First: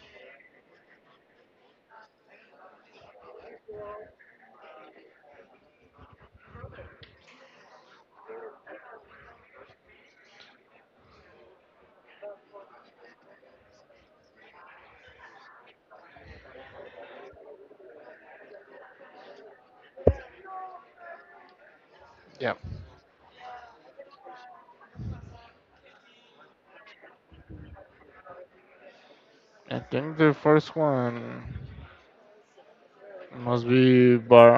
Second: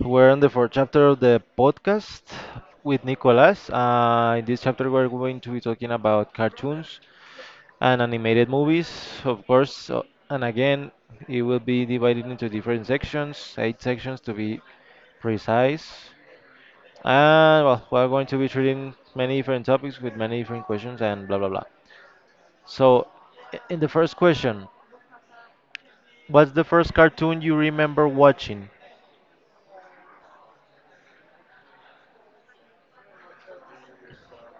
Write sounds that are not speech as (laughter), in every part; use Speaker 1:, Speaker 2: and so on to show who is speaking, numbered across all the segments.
Speaker 1: We're on the fourth chapter of the podcast with Nicolas. In this chapter, we're going to be talking about cartoons and animated movies, of course. And again, it will be divided into different sections, eight sections to be precise. And well, we're going to be treating many different topics with many different questions and blah blah blah.
Speaker 2: Yeah.
Speaker 1: So, in the first question, what's the first cartoon you remember watching?
Speaker 2: I think the first one must be Bar.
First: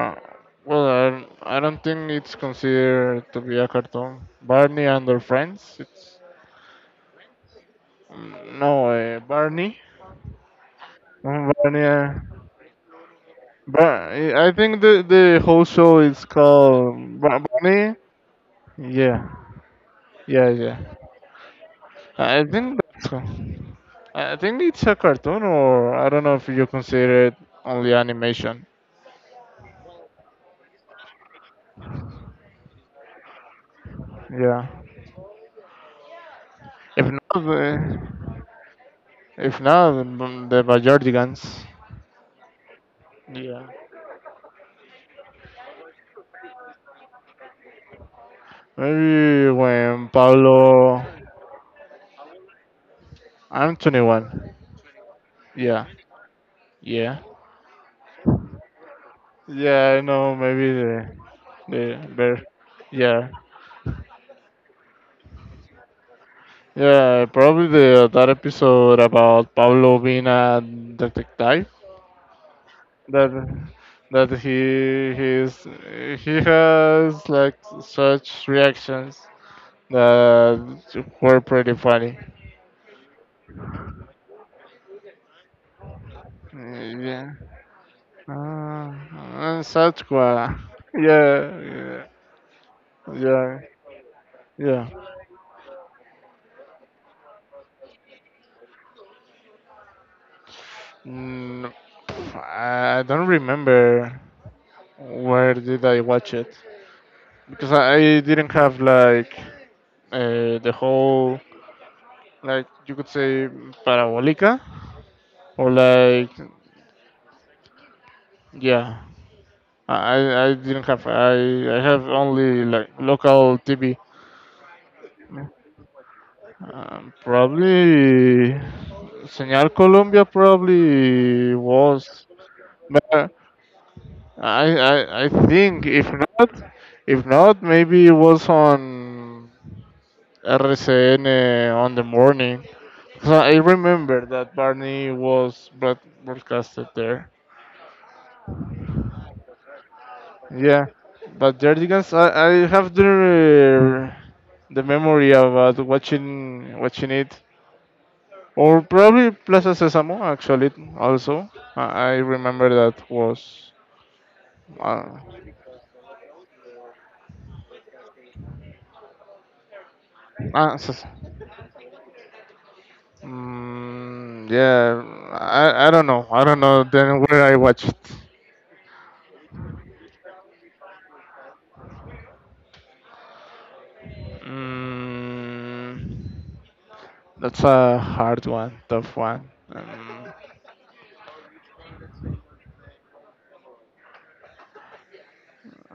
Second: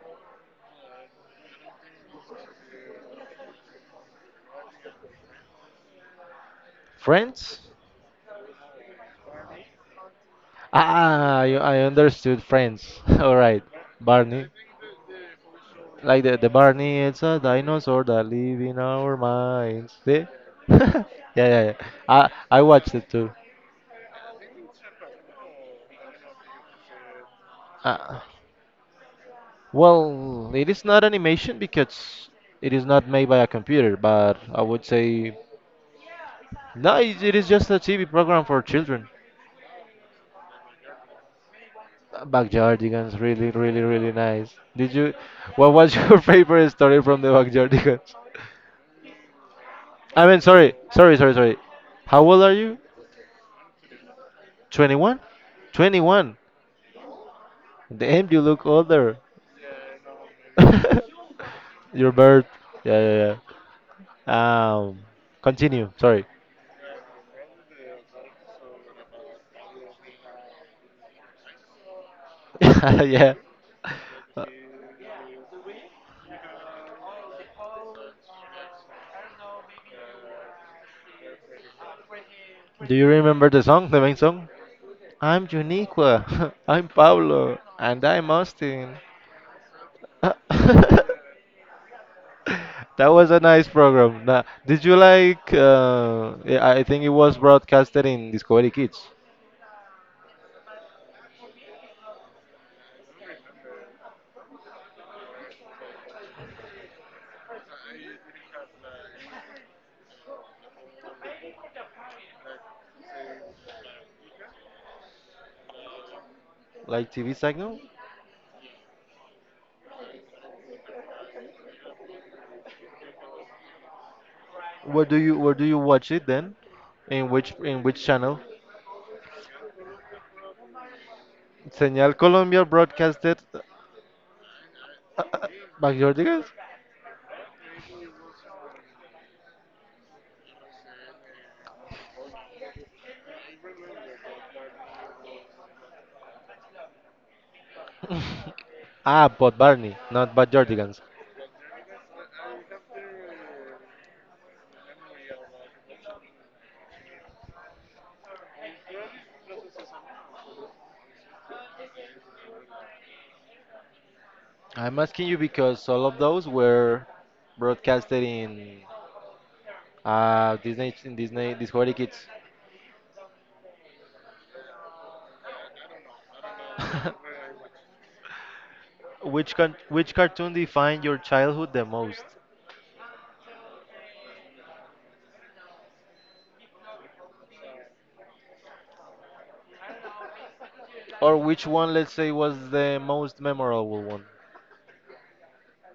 Speaker 2: Well, I don't think it's considered to be a cartoon. Barney and their friends. It's
Speaker 1: Friends?
Speaker 2: mm, no Barney.
Speaker 1: Ah, I
Speaker 2: Barney.
Speaker 1: understood Friends. (laughs) All right, Barney.
Speaker 2: I think the whole show
Speaker 1: Like
Speaker 2: is
Speaker 1: the Barney,
Speaker 2: called
Speaker 1: it's a
Speaker 2: Barney.
Speaker 1: dinosaur that live in our
Speaker 2: Yeah,
Speaker 1: minds. See?
Speaker 2: yeah,
Speaker 1: (laughs)
Speaker 2: yeah.
Speaker 1: Yeah, yeah, yeah.
Speaker 2: I
Speaker 1: I
Speaker 2: think
Speaker 1: watched it too.
Speaker 2: that's. I think it's a cartoon, or I don't know if you consider it only
Speaker 1: Uh,
Speaker 2: animation.
Speaker 1: it is not animation because it is not made by a computer, but I
Speaker 2: Yeah.
Speaker 1: would say no,
Speaker 2: If not,
Speaker 1: it is just
Speaker 2: uh,
Speaker 1: a TV program for children.
Speaker 2: If not, then the Bajordigans.
Speaker 1: Backyardigans, really,
Speaker 2: Yeah.
Speaker 1: really, really nice. Did you? What was your (laughs) favorite story from the Backyardigans?
Speaker 2: Maybe when
Speaker 1: I mean,
Speaker 2: Pablo.
Speaker 1: sorry. How old are you?
Speaker 2: I'm 21.
Speaker 1: 21?
Speaker 2: Yeah.
Speaker 1: 21.
Speaker 2: Yeah.
Speaker 1: Damn, you look older.
Speaker 2: Yeah, I know. Maybe the
Speaker 1: (laughs) Your
Speaker 2: bear.
Speaker 1: birth. Yeah,
Speaker 2: Yeah.
Speaker 1: yeah, yeah. Continue. Sorry.
Speaker 2: Yeah, probably the that episode about Pablo being a detective.
Speaker 1: (laughs)
Speaker 2: That
Speaker 1: Yeah.
Speaker 2: that
Speaker 1: Uh,
Speaker 2: he he's he has like such reactions that were pretty funny.
Speaker 1: do you remember the song, the main song? I'm Juniqua. (laughs) I'm
Speaker 2: Yeah.
Speaker 1: Pablo. And I'm
Speaker 2: Ah,
Speaker 1: Austin.
Speaker 2: ah,
Speaker 1: (laughs) That
Speaker 2: Sasquatch. Yeah, yeah,
Speaker 1: was a
Speaker 2: yeah,
Speaker 1: nice program. Now, did
Speaker 2: yeah.
Speaker 1: you like? Yeah, I think it was broadcasted in Discovery Kids,
Speaker 2: Mm, I don't remember where did I watch it because I didn't have like the whole, like you could say, parabolica or like
Speaker 1: like TV signal.
Speaker 2: yeah. I didn't have I have only like local TV.
Speaker 1: Where do you watch it then? In which channel?
Speaker 2: Probably Señal Colombia probably
Speaker 1: Señal
Speaker 2: was.
Speaker 1: Colombia broadcasted
Speaker 2: I,
Speaker 1: uh,
Speaker 2: I I
Speaker 1: uh,
Speaker 2: think
Speaker 1: by
Speaker 2: if
Speaker 1: Jordigans?
Speaker 2: not, maybe it was on RCN on the morning. So I remember that Barney was broadcasted there.
Speaker 1: Ah, but Barney, not by
Speaker 2: Yeah,
Speaker 1: Jordigans.
Speaker 2: but Jerdigans, I have the memory about watching it, or probably Plaza Sésamo actually also. I remember that was
Speaker 1: I'm
Speaker 2: uh,
Speaker 1: asking you because all of those were broadcasted in Disney Discovery Kids.
Speaker 2: mm, yeah. I don't know. I don't know then where I watched it.
Speaker 1: Which cartoon defined your childhood the most?
Speaker 2: Mm, that's a hard one, tough one.
Speaker 1: Or which one, let's say, was the most memorable one?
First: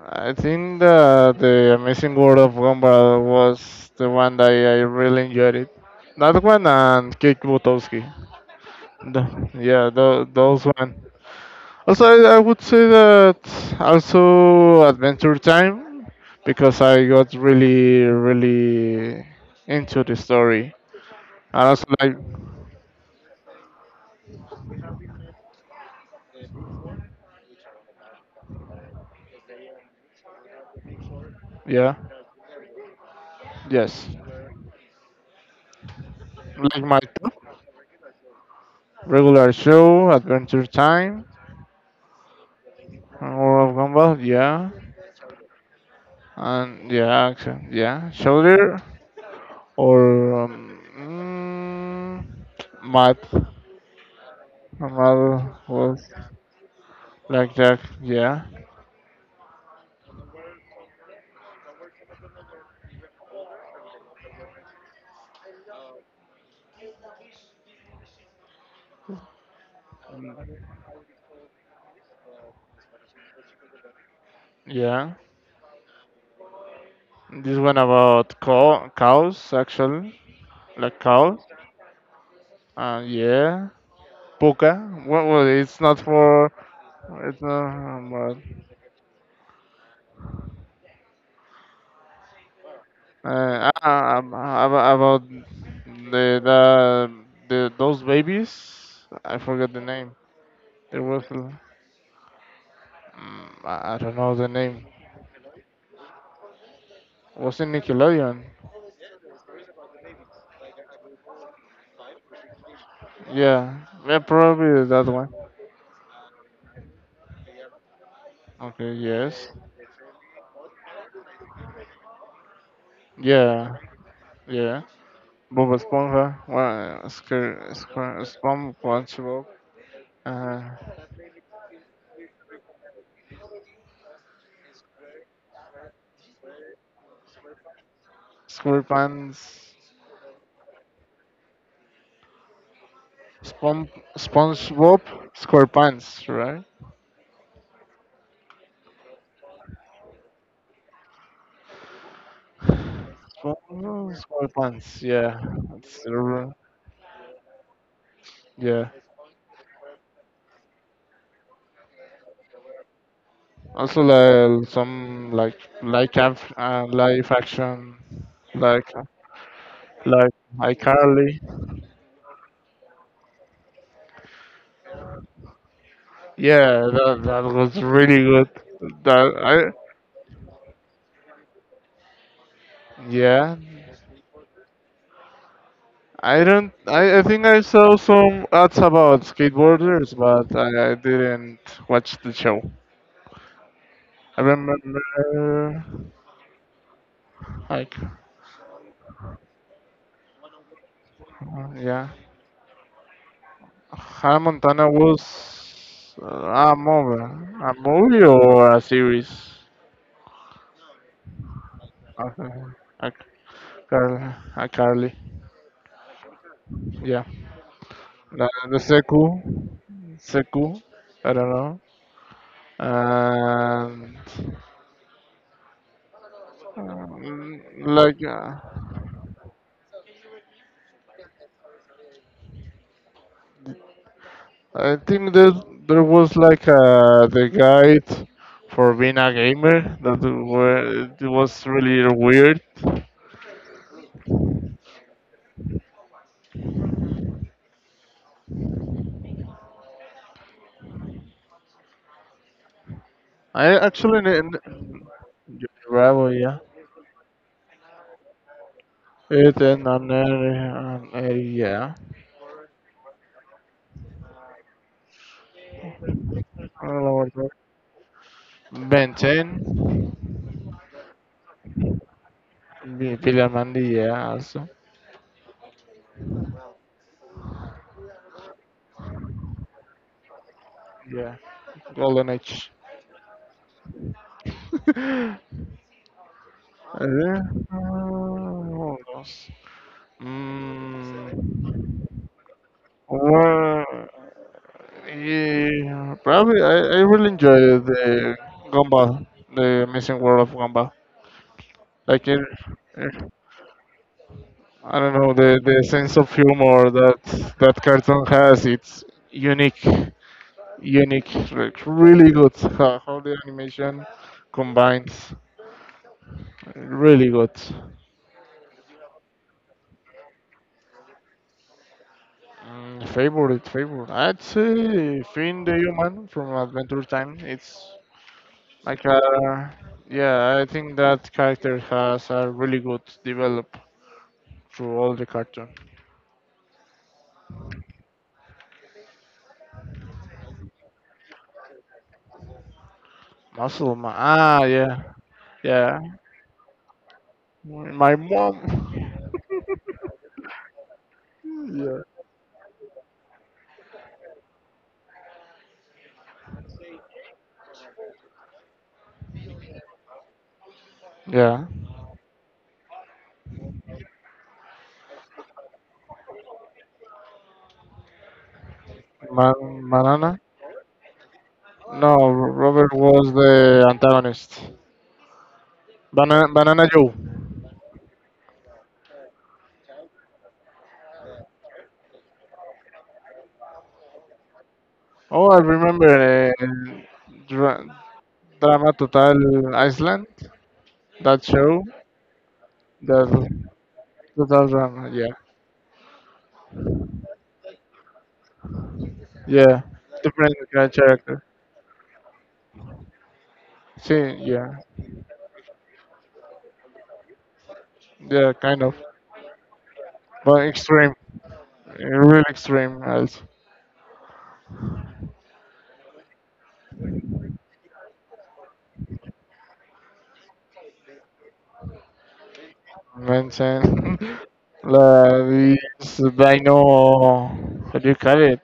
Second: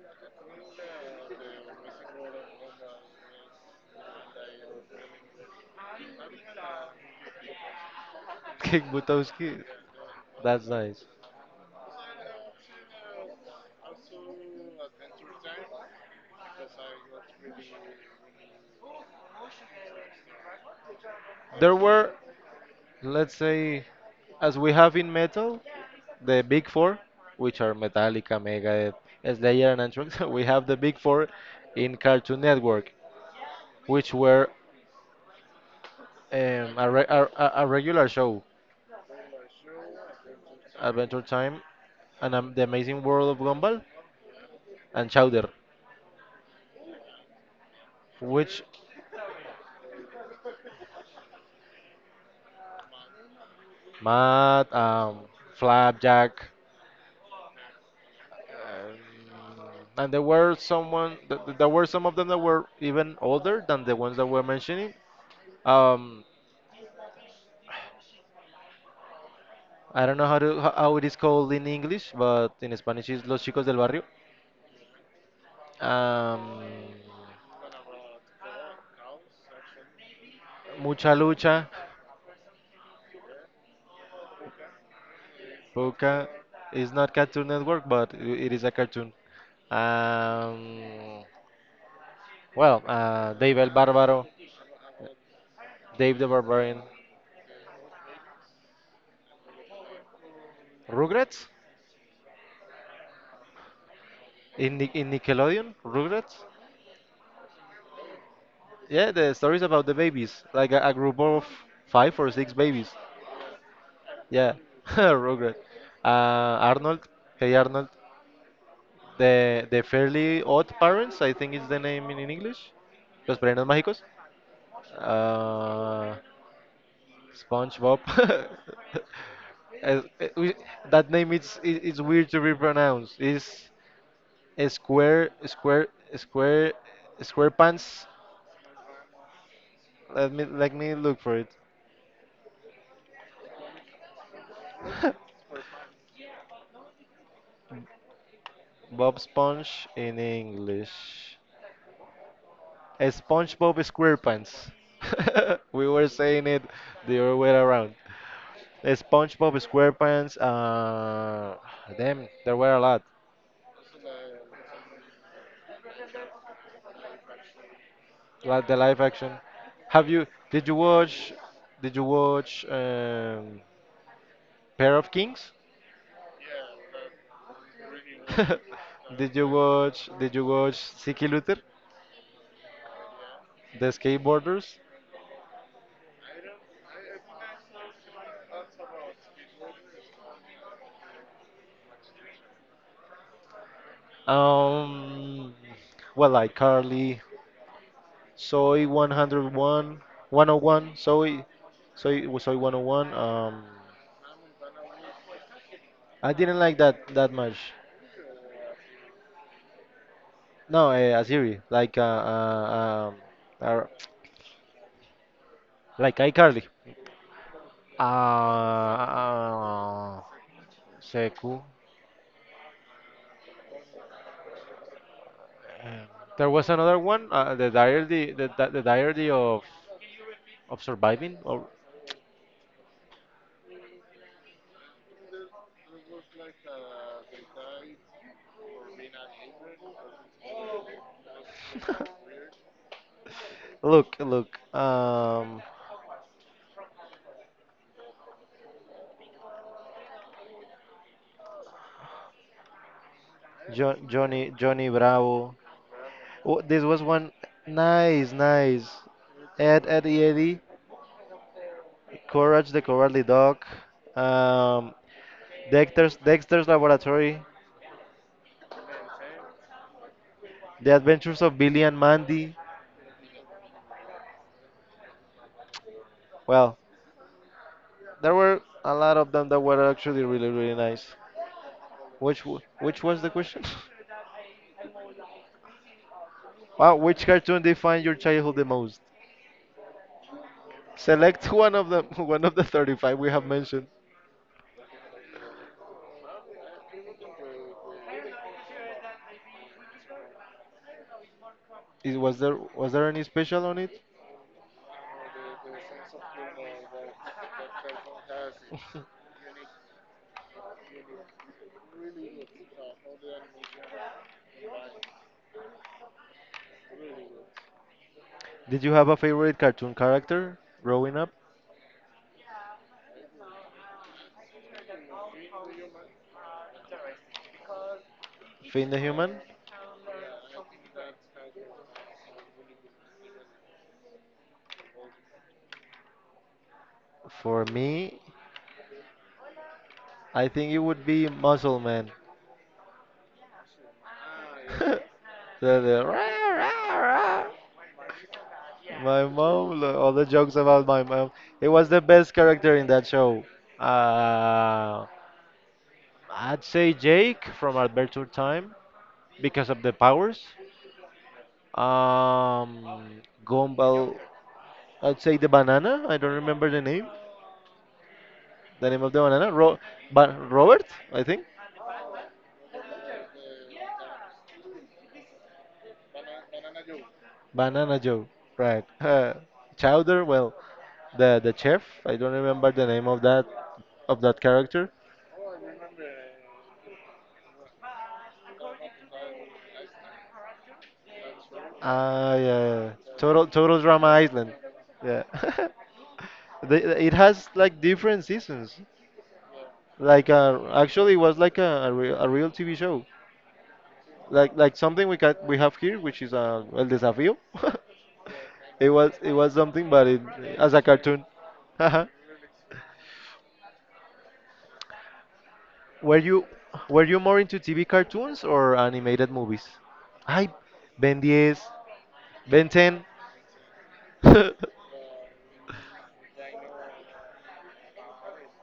Speaker 2: I think the Amazing World of Gumball was the one that I really enjoyed it. That one and Kick Butowski.
Speaker 1: (laughs) Kick
Speaker 2: The,
Speaker 1: Butowski.
Speaker 2: yeah, those
Speaker 1: That's
Speaker 2: one.
Speaker 1: nice.
Speaker 2: Also, I would say that also Adventure Time, because I got really, really into the story. And
Speaker 1: There
Speaker 2: also,
Speaker 1: were,
Speaker 2: like,
Speaker 1: let's say, as we have in metal, the big four, which are Metallica, Megadeth, Slayer, and Anthrax. (laughs) We have the big four
Speaker 2: yeah,
Speaker 1: in Cartoon Network,
Speaker 2: yes,
Speaker 1: which were
Speaker 2: like
Speaker 1: a,
Speaker 2: my
Speaker 1: re-
Speaker 2: top
Speaker 1: a regular show,
Speaker 2: regular show, Adventure
Speaker 1: Adventure
Speaker 2: Time,
Speaker 1: Time, and The Amazing World
Speaker 2: and
Speaker 1: of
Speaker 2: World of
Speaker 1: Gumball,
Speaker 2: Gumball, yeah,
Speaker 1: and Chowder,
Speaker 2: and yeah, action, yeah,
Speaker 1: which
Speaker 2: Shoulder, or Math.
Speaker 1: Matt,
Speaker 2: Normal was
Speaker 1: Flapjack,
Speaker 2: like that, yeah,
Speaker 1: mm, and there were someone, there were some of them that were even older than the ones that we're mentioning. Um, I don't know how to how how it is called in English, but in Spanish it's Los Chicos del Barrio.
Speaker 2: yeah.
Speaker 1: Um,
Speaker 2: This one about cows, actually, like
Speaker 1: Mucha
Speaker 2: cow.
Speaker 1: Lucha,
Speaker 2: Yeah, puka. Well, it's not
Speaker 1: Poca
Speaker 2: for.
Speaker 1: is not
Speaker 2: It's
Speaker 1: Cartoon Network,
Speaker 2: not
Speaker 1: but
Speaker 2: about.
Speaker 1: it is a cartoon. Um, well, Dave El Barbaro,
Speaker 2: About
Speaker 1: Dave the
Speaker 2: the,
Speaker 1: Barbarian,
Speaker 2: the those babies. I forgot the name. There was.
Speaker 1: Rugrats
Speaker 2: Mm, I don't know the
Speaker 1: in,
Speaker 2: name.
Speaker 1: In Nickelodeon, Rugrats.
Speaker 2: Was it Nickelodeon?
Speaker 1: Yeah, the stories about the babies, like a group of 5 or 6 babies.
Speaker 2: Yeah, yeah,
Speaker 1: Yeah,
Speaker 2: probably
Speaker 1: (laughs)
Speaker 2: that one.
Speaker 1: Rugrats. Uh, Arnold, Hey Arnold,
Speaker 2: Okay. Yes.
Speaker 1: the Fairly Odd Parents, I think is the name in English. Los Padrinos
Speaker 2: Yeah.
Speaker 1: Mágicos.
Speaker 2: Yeah. Bob
Speaker 1: Uh,
Speaker 2: Esponja. Well,
Speaker 1: SpongeBob. (laughs)
Speaker 2: SpongeBob.
Speaker 1: As- eh, we-
Speaker 2: Uh,
Speaker 1: that name is it's weird to be pronounced. It's a square square pants.
Speaker 2: SquarePants,
Speaker 1: Let me look for it.
Speaker 2: Spon- SpongeBob SquarePants, right?
Speaker 1: Bob Sponge in English. A SpongeBob
Speaker 2: SpongeBob
Speaker 1: SquarePants.
Speaker 2: SquarePants, yeah.
Speaker 1: (laughs) We
Speaker 2: It's,
Speaker 1: were saying
Speaker 2: r-
Speaker 1: it the other way around.
Speaker 2: yeah.
Speaker 1: A SpongeBob SquarePants. Damn, there were a lot.
Speaker 2: Also, like some like live action,
Speaker 1: Like the
Speaker 2: like
Speaker 1: live action. Have you?
Speaker 2: like
Speaker 1: Did you watch?
Speaker 2: iCarly.
Speaker 1: Did you watch um, Pair of Kings?
Speaker 2: Yeah, that that was really good. That
Speaker 1: (laughs)
Speaker 2: I
Speaker 1: Did you watch Siki Luther,
Speaker 2: yeah.
Speaker 1: the skateboarders?
Speaker 2: I don't. I think I saw some ads about skateboarders, but I didn't watch the show. I remember,
Speaker 1: Um, well, like Carly,
Speaker 2: like,
Speaker 1: Soy 101, 101,
Speaker 2: yeah,
Speaker 1: Soy 101.
Speaker 2: Hannah Montana was
Speaker 1: I didn't like that that much.
Speaker 2: a movie or a series.
Speaker 1: No, a series
Speaker 2: Okay. A,
Speaker 1: um, uh,
Speaker 2: Car- a Carly,
Speaker 1: like iCarly.
Speaker 2: yeah. The, the Seku,
Speaker 1: Uh,
Speaker 2: Seku, I don't
Speaker 1: Seku.
Speaker 2: know. And
Speaker 1: Um, There was another one,
Speaker 2: um,
Speaker 1: the diary,
Speaker 2: like, uh,
Speaker 1: the diary of surviving, or
Speaker 2: I think that there was like the guide for being a gamer that were, it was really weird.
Speaker 1: look, look,
Speaker 2: I
Speaker 1: jo
Speaker 2: actually n-
Speaker 1: Johnny, Johnny
Speaker 2: n-
Speaker 1: Bravo.
Speaker 2: Bravo, yeah.
Speaker 1: Oh, this was one nice, nice.
Speaker 2: It
Speaker 1: Ed,
Speaker 2: in
Speaker 1: Eddie,
Speaker 2: an area.
Speaker 1: Courage the Cowardly Dog, um, Dexter's
Speaker 2: I don't know
Speaker 1: Laboratory,
Speaker 2: what that. Ben 10,
Speaker 1: The Adventures of Billy and Mandy.
Speaker 2: Bilal Mandi, yeah, also.
Speaker 1: Well, there were a lot of them that were actually really, really nice.
Speaker 2: Yeah, Golden Age.
Speaker 1: Which was the question? (laughs)
Speaker 2: (laughs)
Speaker 1: Wow, which
Speaker 2: Uh,
Speaker 1: cartoon defined your childhood the
Speaker 2: what
Speaker 1: most?
Speaker 2: else?
Speaker 1: Select one
Speaker 2: Mm,
Speaker 1: of them. (laughs) One of the 35 we have
Speaker 2: well,
Speaker 1: mentioned.
Speaker 2: yeah, probably I really enjoy the Gumball, the Amazing World of Gumball.
Speaker 1: Is,
Speaker 2: Like
Speaker 1: was
Speaker 2: it,
Speaker 1: there Was there any special on it?
Speaker 2: I don't know the sense of humor that cartoon has. It's unique, unique, like really good. How the animation combines, really good.
Speaker 1: Did you have a favorite cartoon character growing up?
Speaker 2: Mm, favorite. I'd say Finn the Human from Adventure Time. It's
Speaker 1: Finn the
Speaker 2: like a
Speaker 1: Human.
Speaker 2: yeah. I think that character has a really good develop through all the cartoon.
Speaker 1: For me, I think it would be Muscle Man.
Speaker 2: Muscle Man. Ah, yeah,
Speaker 1: (laughs)
Speaker 2: yeah.
Speaker 1: The rah, rah, rah.
Speaker 2: My mom.
Speaker 1: My mom, all the jokes about my mom. It
Speaker 2: (laughs)
Speaker 1: was
Speaker 2: yeah.
Speaker 1: the best character in that show. Uh, I'd say Jake from Adventure Time, because of the powers.
Speaker 2: Yeah.
Speaker 1: Um, Gumball, I'd say the banana. I don't remember the name. The name of the banana,
Speaker 2: Man- Banana?
Speaker 1: Robert, I think.
Speaker 2: No, Robert was the antagonist. Banana, Banana Joe.
Speaker 1: Banana Joe, right? (laughs) Chowder, well, the chef. I don't remember the name of that character.
Speaker 2: Oh, I remember dra- Drama Total Iceland. That show.
Speaker 1: Ah, yeah, yeah, yeah. Total
Speaker 2: That
Speaker 1: total drama island.
Speaker 2: Total Drama.
Speaker 1: Yeah,
Speaker 2: Yeah,
Speaker 1: (laughs) the- it has like different seasons.
Speaker 2: yeah.
Speaker 1: Like
Speaker 2: Different kind of
Speaker 1: actually, it was
Speaker 2: character.
Speaker 1: like a real TV show.
Speaker 2: See,
Speaker 1: Like
Speaker 2: yeah,
Speaker 1: something we got we have here, which is El Desafío.
Speaker 2: yeah,
Speaker 1: (laughs)
Speaker 2: kind
Speaker 1: It
Speaker 2: of,
Speaker 1: was it was something, but it,
Speaker 2: but
Speaker 1: as a
Speaker 2: extreme,
Speaker 1: cartoon. (laughs)
Speaker 2: real extreme, as
Speaker 1: were you were you more into TV cartoons or animated movies? I Ben 10, Ben 10,
Speaker 2: mentioned. (laughs)
Speaker 1: (laughs)
Speaker 2: like this dino. What do you call it?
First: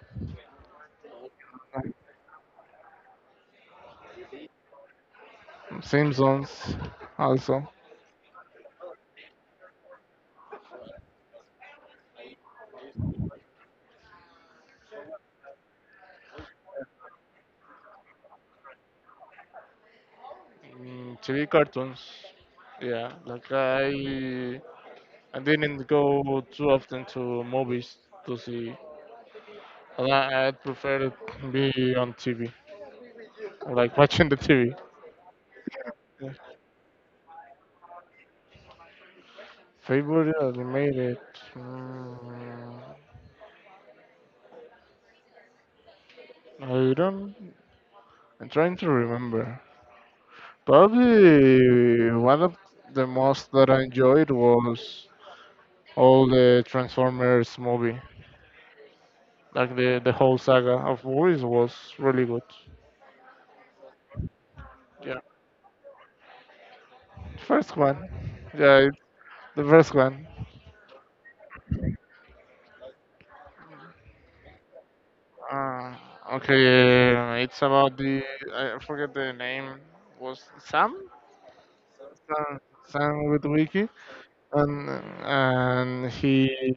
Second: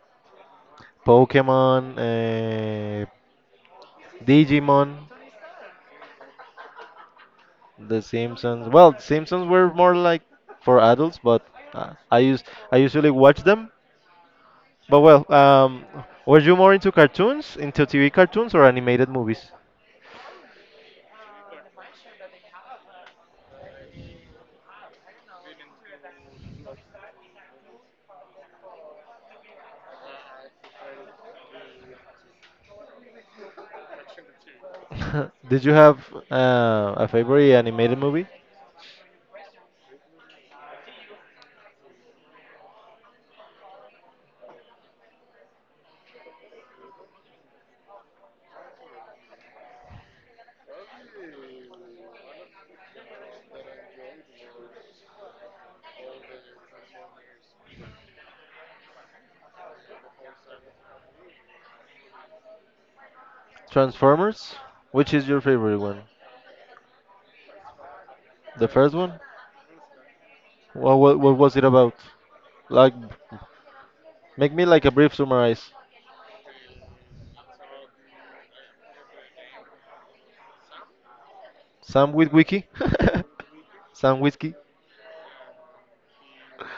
Speaker 1: Pokemon, Digimon,
Speaker 2: Simpsons. Also.
Speaker 1: The Simpsons. Well, Simpsons were more like for adults, but uh, I use I usually watch them. But well, were you more into cartoons, into TV cartoons or animated movies?
Speaker 2: Mm, TV cartoons. Yeah, like I didn't go too often to movies to see. And I prefer it be on TV, like watching the TV.
Speaker 1: (laughs) Did you have
Speaker 2: Yeah.
Speaker 1: a favorite animated movie?
Speaker 2: Favorite animated? Mm, I don't. I'm trying to remember. Probably one of the most that I enjoyed was all the Transformers movie. Like the whole saga of movies was really good.
Speaker 1: Transformers? Which
Speaker 2: Yeah.
Speaker 1: is your favorite one?
Speaker 2: First one.
Speaker 1: The
Speaker 2: Yeah,
Speaker 1: first
Speaker 2: it-
Speaker 1: one?
Speaker 2: the first one.
Speaker 1: What was it about? Like, make me like a brief summarize.
Speaker 2: Uh, okay, it's about the I forget the name. Was Sam?
Speaker 1: Sam with
Speaker 2: Sam,
Speaker 1: Wiki,
Speaker 2: Sam with Wiki.
Speaker 1: (laughs) Sam Whiskey,
Speaker 2: And, and he.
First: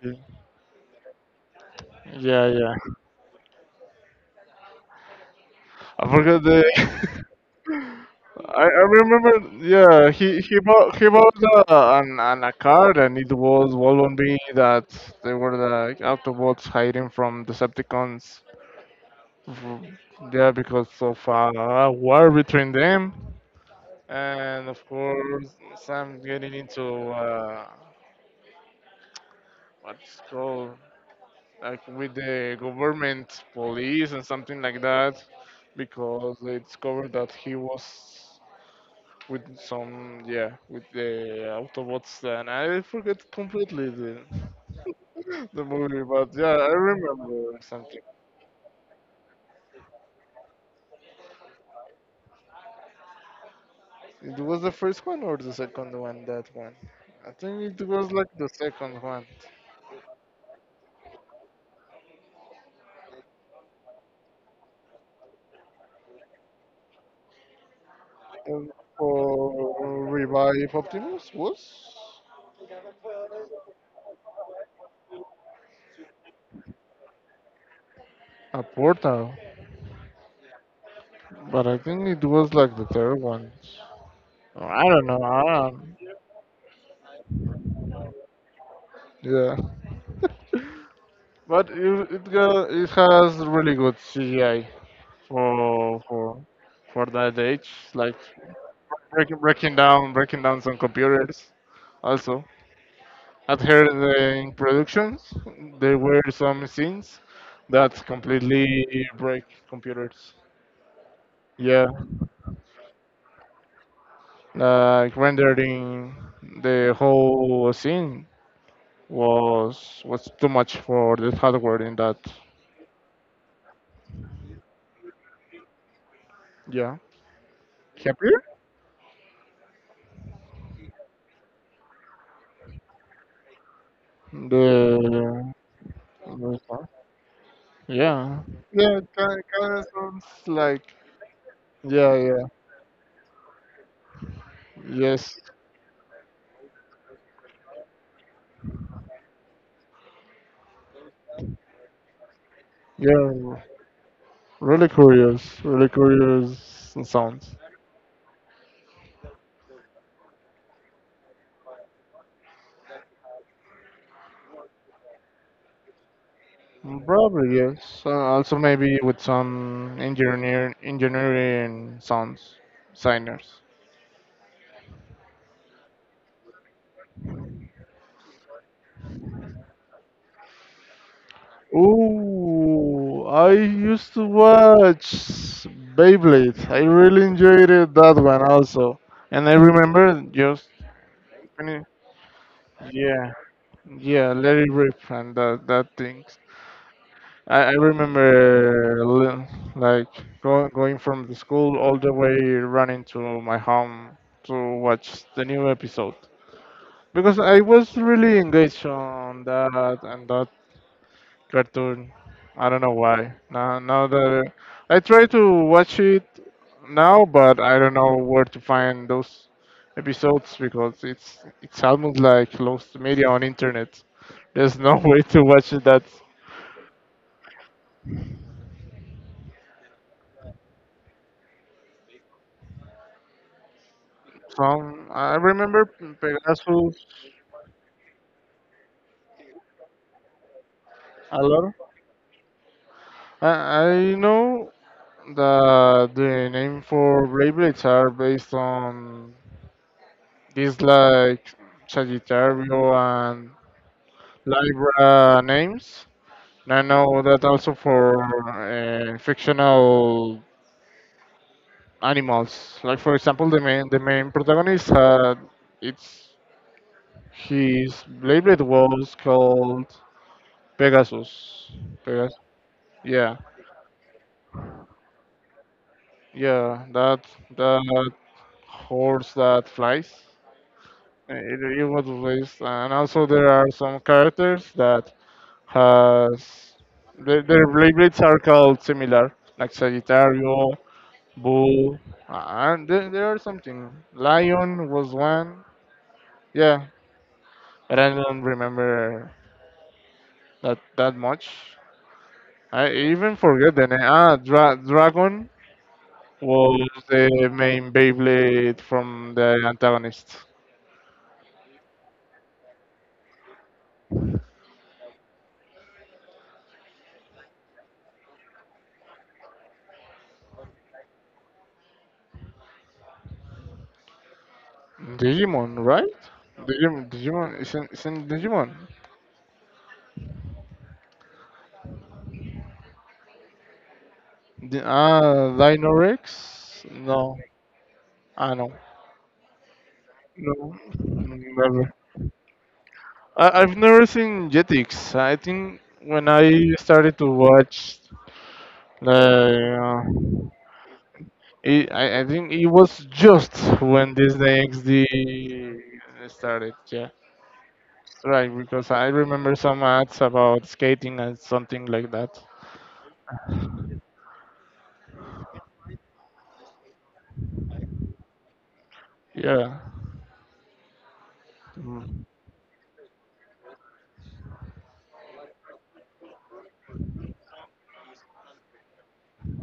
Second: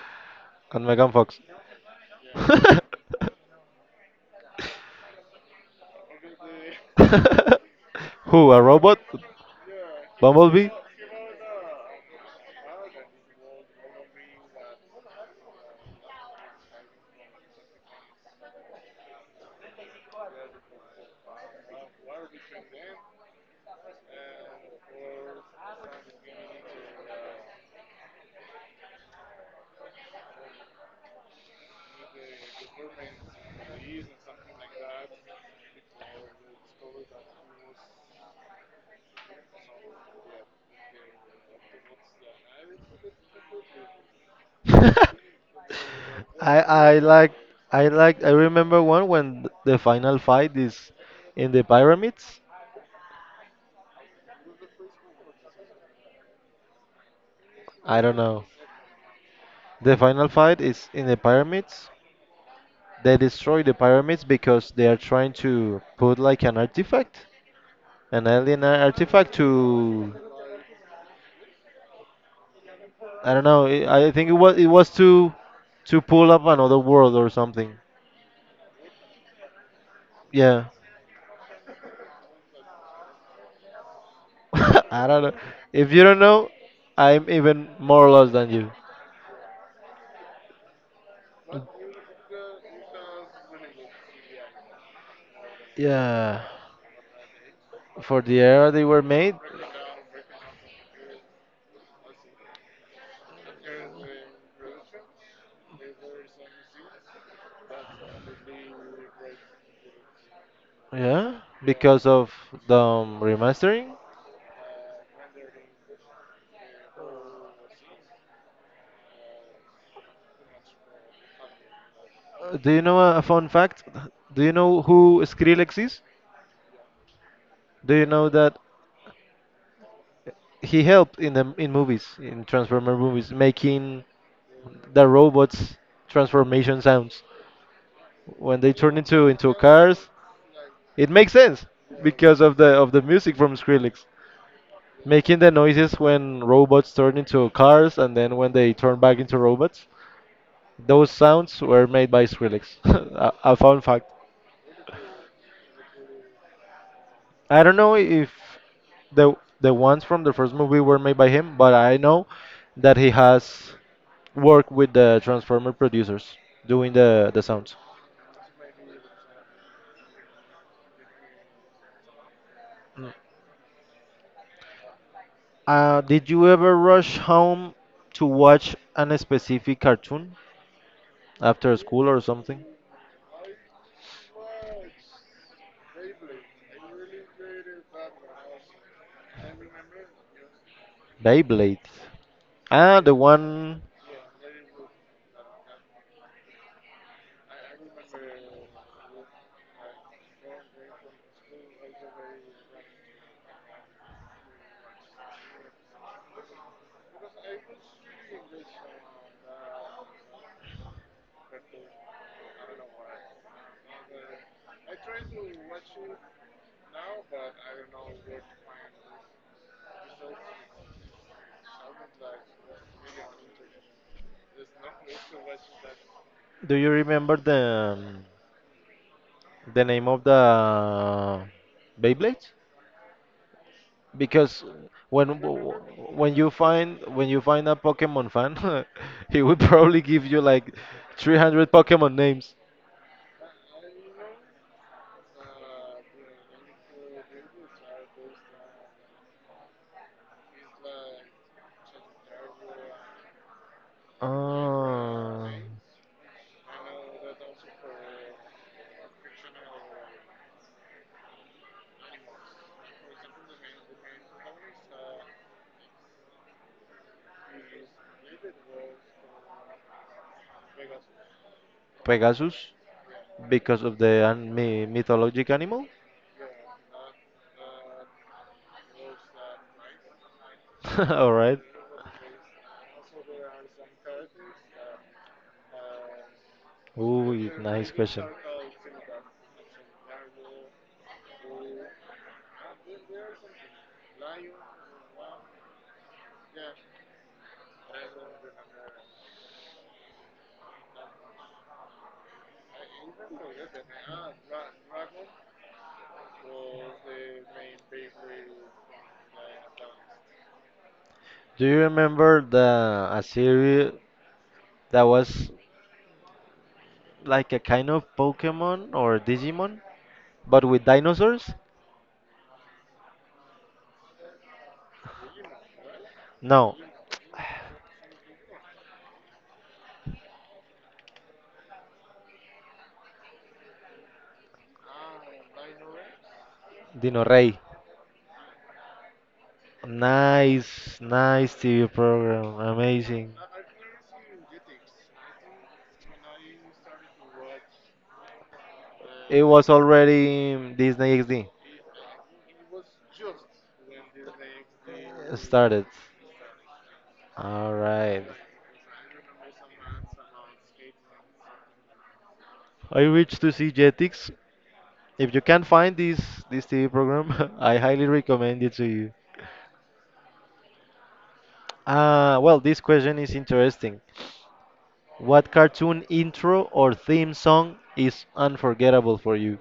Speaker 1: and Megan Fox. (laughs)
Speaker 2: Yeah, yeah. I forgot the. (laughs)
Speaker 1: Who? A
Speaker 2: I
Speaker 1: robot?
Speaker 2: remember, yeah,
Speaker 1: Bumblebee?
Speaker 2: he bought a card, and it was Volvon B that they were the Autobots hiding from Decepticons. Mhm. Yeah, because of a war between them, and of course some getting into what's called, like with the government police and something like that, because they discovered that he was with some yeah with the autobots, and I forget completely the, (laughs) the
Speaker 1: (laughs)
Speaker 2: movie but yeah
Speaker 1: I
Speaker 2: I
Speaker 1: I
Speaker 2: remember
Speaker 1: like I
Speaker 2: something
Speaker 1: like I remember one when the final fight is in the pyramids.
Speaker 2: it was the first one or the second one that one I think it
Speaker 1: I
Speaker 2: was
Speaker 1: don't
Speaker 2: like
Speaker 1: know.
Speaker 2: the second one.
Speaker 1: The final fight is in the pyramids. They destroy the pyramids because they are trying to put like an artifact, an alien
Speaker 2: um,
Speaker 1: artifact
Speaker 2: for
Speaker 1: to
Speaker 2: revive optimus was
Speaker 1: I don't know. I think it was to pull up another world or something.
Speaker 2: a portal,
Speaker 1: Yeah.
Speaker 2: but I think it was like the third one. I
Speaker 1: (laughs)
Speaker 2: don't
Speaker 1: I
Speaker 2: know.
Speaker 1: don't know.
Speaker 2: I
Speaker 1: If
Speaker 2: don't.
Speaker 1: you don't know, I'm even more lost than you.
Speaker 2: Yeah, but it has really good CGI for
Speaker 1: Yeah,
Speaker 2: for for that age, like
Speaker 1: for the era they were made.
Speaker 2: breaking down some computers. Also, at her in productions, there were some scenes that completely break computers.
Speaker 1: Yeah,
Speaker 2: Yeah,
Speaker 1: because of the remastering.
Speaker 2: like rendering the whole scene was too much for the hardware in that.
Speaker 1: Do you know a fun fact? Do you know who Skrillex is?
Speaker 2: Yeah.
Speaker 1: Do you know
Speaker 2: Happier?
Speaker 1: that he helped in the in movies, in Transformer movies, making the
Speaker 2: The
Speaker 1: robots transformation
Speaker 2: the
Speaker 1: sounds
Speaker 2: yeah.
Speaker 1: when they
Speaker 2: Yeah,
Speaker 1: turn
Speaker 2: it
Speaker 1: into
Speaker 2: kind of
Speaker 1: cars?
Speaker 2: sounds like
Speaker 1: It makes sense
Speaker 2: yeah,
Speaker 1: because
Speaker 2: yeah,
Speaker 1: of the music from Skrillex,
Speaker 2: yes,
Speaker 1: making the noises when robots turn into cars and then when they turn back into robots. Those sounds were made by Skrillex. (laughs)
Speaker 2: yeah.
Speaker 1: A, a
Speaker 2: Yeah.
Speaker 1: fun fact.
Speaker 2: Really curious sounds.
Speaker 1: I don't know if the the ones from the first movie were made by him, but I know that he has worked with the Transformer producers doing the
Speaker 2: Probably
Speaker 1: sounds.
Speaker 2: yes. Also maybe with some engineering sounds, signers.
Speaker 1: Did you ever rush home to watch an specific cartoon after school or something?
Speaker 2: Oh, I used to watch Beyblade. I really enjoyed it, that one also. And I remember just
Speaker 1: Beyblade.
Speaker 2: fini-
Speaker 1: Ah, the
Speaker 2: yeah,
Speaker 1: one.
Speaker 2: yeah, Let It Rip and that things. I remember like going from the school all the way running to my home to watch the new episode, because I was really engaged on that cartoon. I don't know why. Now that I try to watch it now, but I don't know where to find those episodes because it's almost like lost media on internet. There's no (laughs) way to watch that.
Speaker 1: Do you remember the name of the Beyblade? Because
Speaker 2: Some
Speaker 1: when
Speaker 2: I remember Pegasus
Speaker 1: when you find a Pokemon fan, (laughs) he will probably give you like
Speaker 2: a
Speaker 1: 300
Speaker 2: lot.
Speaker 1: Pokemon names.
Speaker 2: I know that the name for Beyblades are based on these like Sagittario and Libra
Speaker 1: Ah,
Speaker 2: names. And I know that also for fictional animals. Like for example, the main protagonist had it's his Beyblade was called Pegasus. Pegasus.
Speaker 1: Pegasus,
Speaker 2: Yeah,
Speaker 1: because of the mythologic animal.
Speaker 2: yeah. That that horse that flies.
Speaker 1: (laughs) All right.
Speaker 2: It was released, and also there are some characters that has
Speaker 1: Ooh,
Speaker 2: their
Speaker 1: nice
Speaker 2: Beyblades
Speaker 1: question.
Speaker 2: are called similar, like Sagittario Bull, and there are something. Lion was one. Yeah, but I don't remember that that much. I even forget the name. Ah, Dragon was the main Beyblade from the antagonist.
Speaker 1: Do you remember the a series that was like a kind of Pokemon or Digimon, but with dinosaurs?
Speaker 2: Digimon, right?
Speaker 1: No,
Speaker 2: Digimon, Digimon isn't Digimon. Dino Rex?
Speaker 1: Dino.
Speaker 2: No, I know. No,
Speaker 1: Nice, nice TV
Speaker 2: never.
Speaker 1: program. Amazing.
Speaker 2: I've never seen Jetix. I think when I started to watch, Like,
Speaker 1: It was
Speaker 2: uh,
Speaker 1: already Disney XD
Speaker 2: I think it was just when Disney XD
Speaker 1: started.
Speaker 2: started. Yeah,
Speaker 1: All right.
Speaker 2: right. Because I remember some ads about skating and something like that.
Speaker 1: I wish to see Jetix. If you can find this TV program, (laughs) I highly recommend it to you.
Speaker 2: Yeah, Mm.
Speaker 1: Ah, well, this question is interesting. What cartoon intro or theme song is unforgettable for you?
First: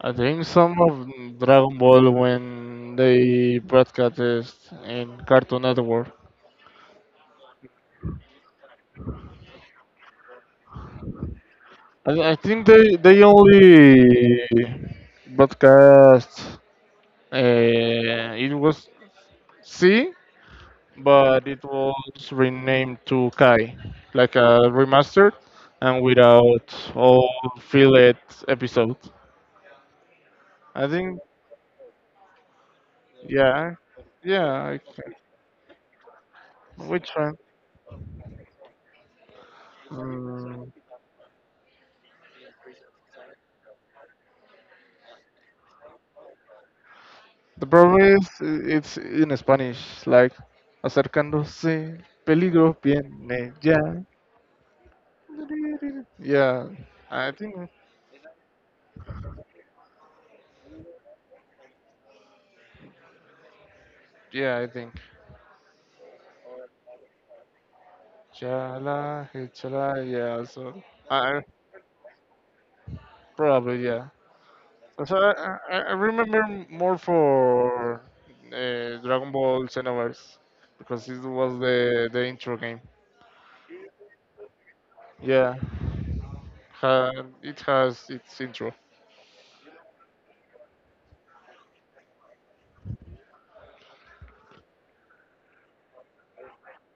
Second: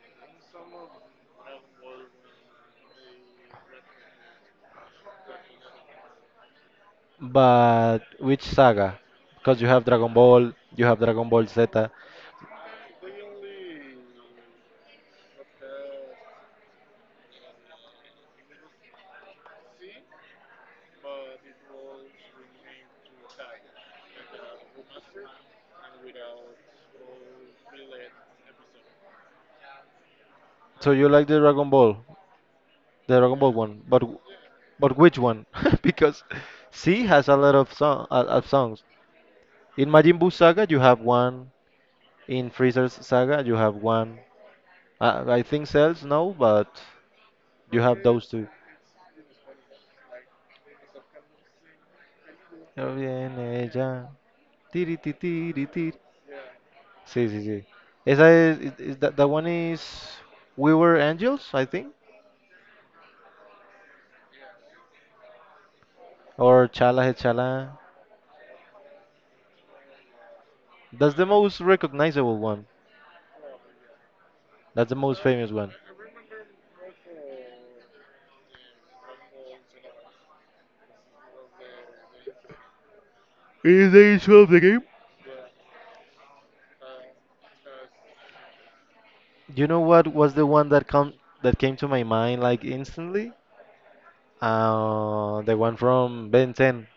Speaker 2: I think some of Dragon Ball when they broadcast it in Cartoon Network.
Speaker 1: But which saga? Because you have Dragon Ball, you have Dragon Ball Z.
Speaker 2: I think they only broadcast. It was C, but it was renamed to Kai, like a remastered and without all filler episode. I
Speaker 1: So you
Speaker 2: think,
Speaker 1: like the Dragon Ball
Speaker 2: yeah,
Speaker 1: one.
Speaker 2: yeah. I
Speaker 1: But
Speaker 2: can.
Speaker 1: which one? (laughs) Because C
Speaker 2: Which
Speaker 1: has a
Speaker 2: one?
Speaker 1: lot of song of songs. In Majin Buu saga,
Speaker 2: Mm,
Speaker 1: you have one. In Freezer's saga, you have one. I think Cells no, but
Speaker 2: the
Speaker 1: you
Speaker 2: problem
Speaker 1: have
Speaker 2: is
Speaker 1: those two.
Speaker 2: it's in Spanish, like acercándose, peligro
Speaker 1: Oh, bien,
Speaker 2: viene ya.
Speaker 1: ella. Tiri, ti, tiri, tiri,
Speaker 2: Yeah,
Speaker 1: sí,
Speaker 2: I
Speaker 1: sí,
Speaker 2: think.
Speaker 1: sí. Esa es, is that, that one is We Were Angels, I think,
Speaker 2: Yeah, I think.
Speaker 1: or Chala He Chala.
Speaker 2: Chala, eh, chala, yeah. So,
Speaker 1: That's the
Speaker 2: I
Speaker 1: most recognizable one.
Speaker 2: probably yeah.
Speaker 1: That's the
Speaker 2: So
Speaker 1: most famous one.
Speaker 2: I remember more for Dragon Ball Xenoverse because it was the intro game.
Speaker 1: Is the issue of the game?
Speaker 2: Yeah. Ha, it has its intro.
Speaker 1: You know what was the one that come that came to my mind like instantly? The one from Ben 10.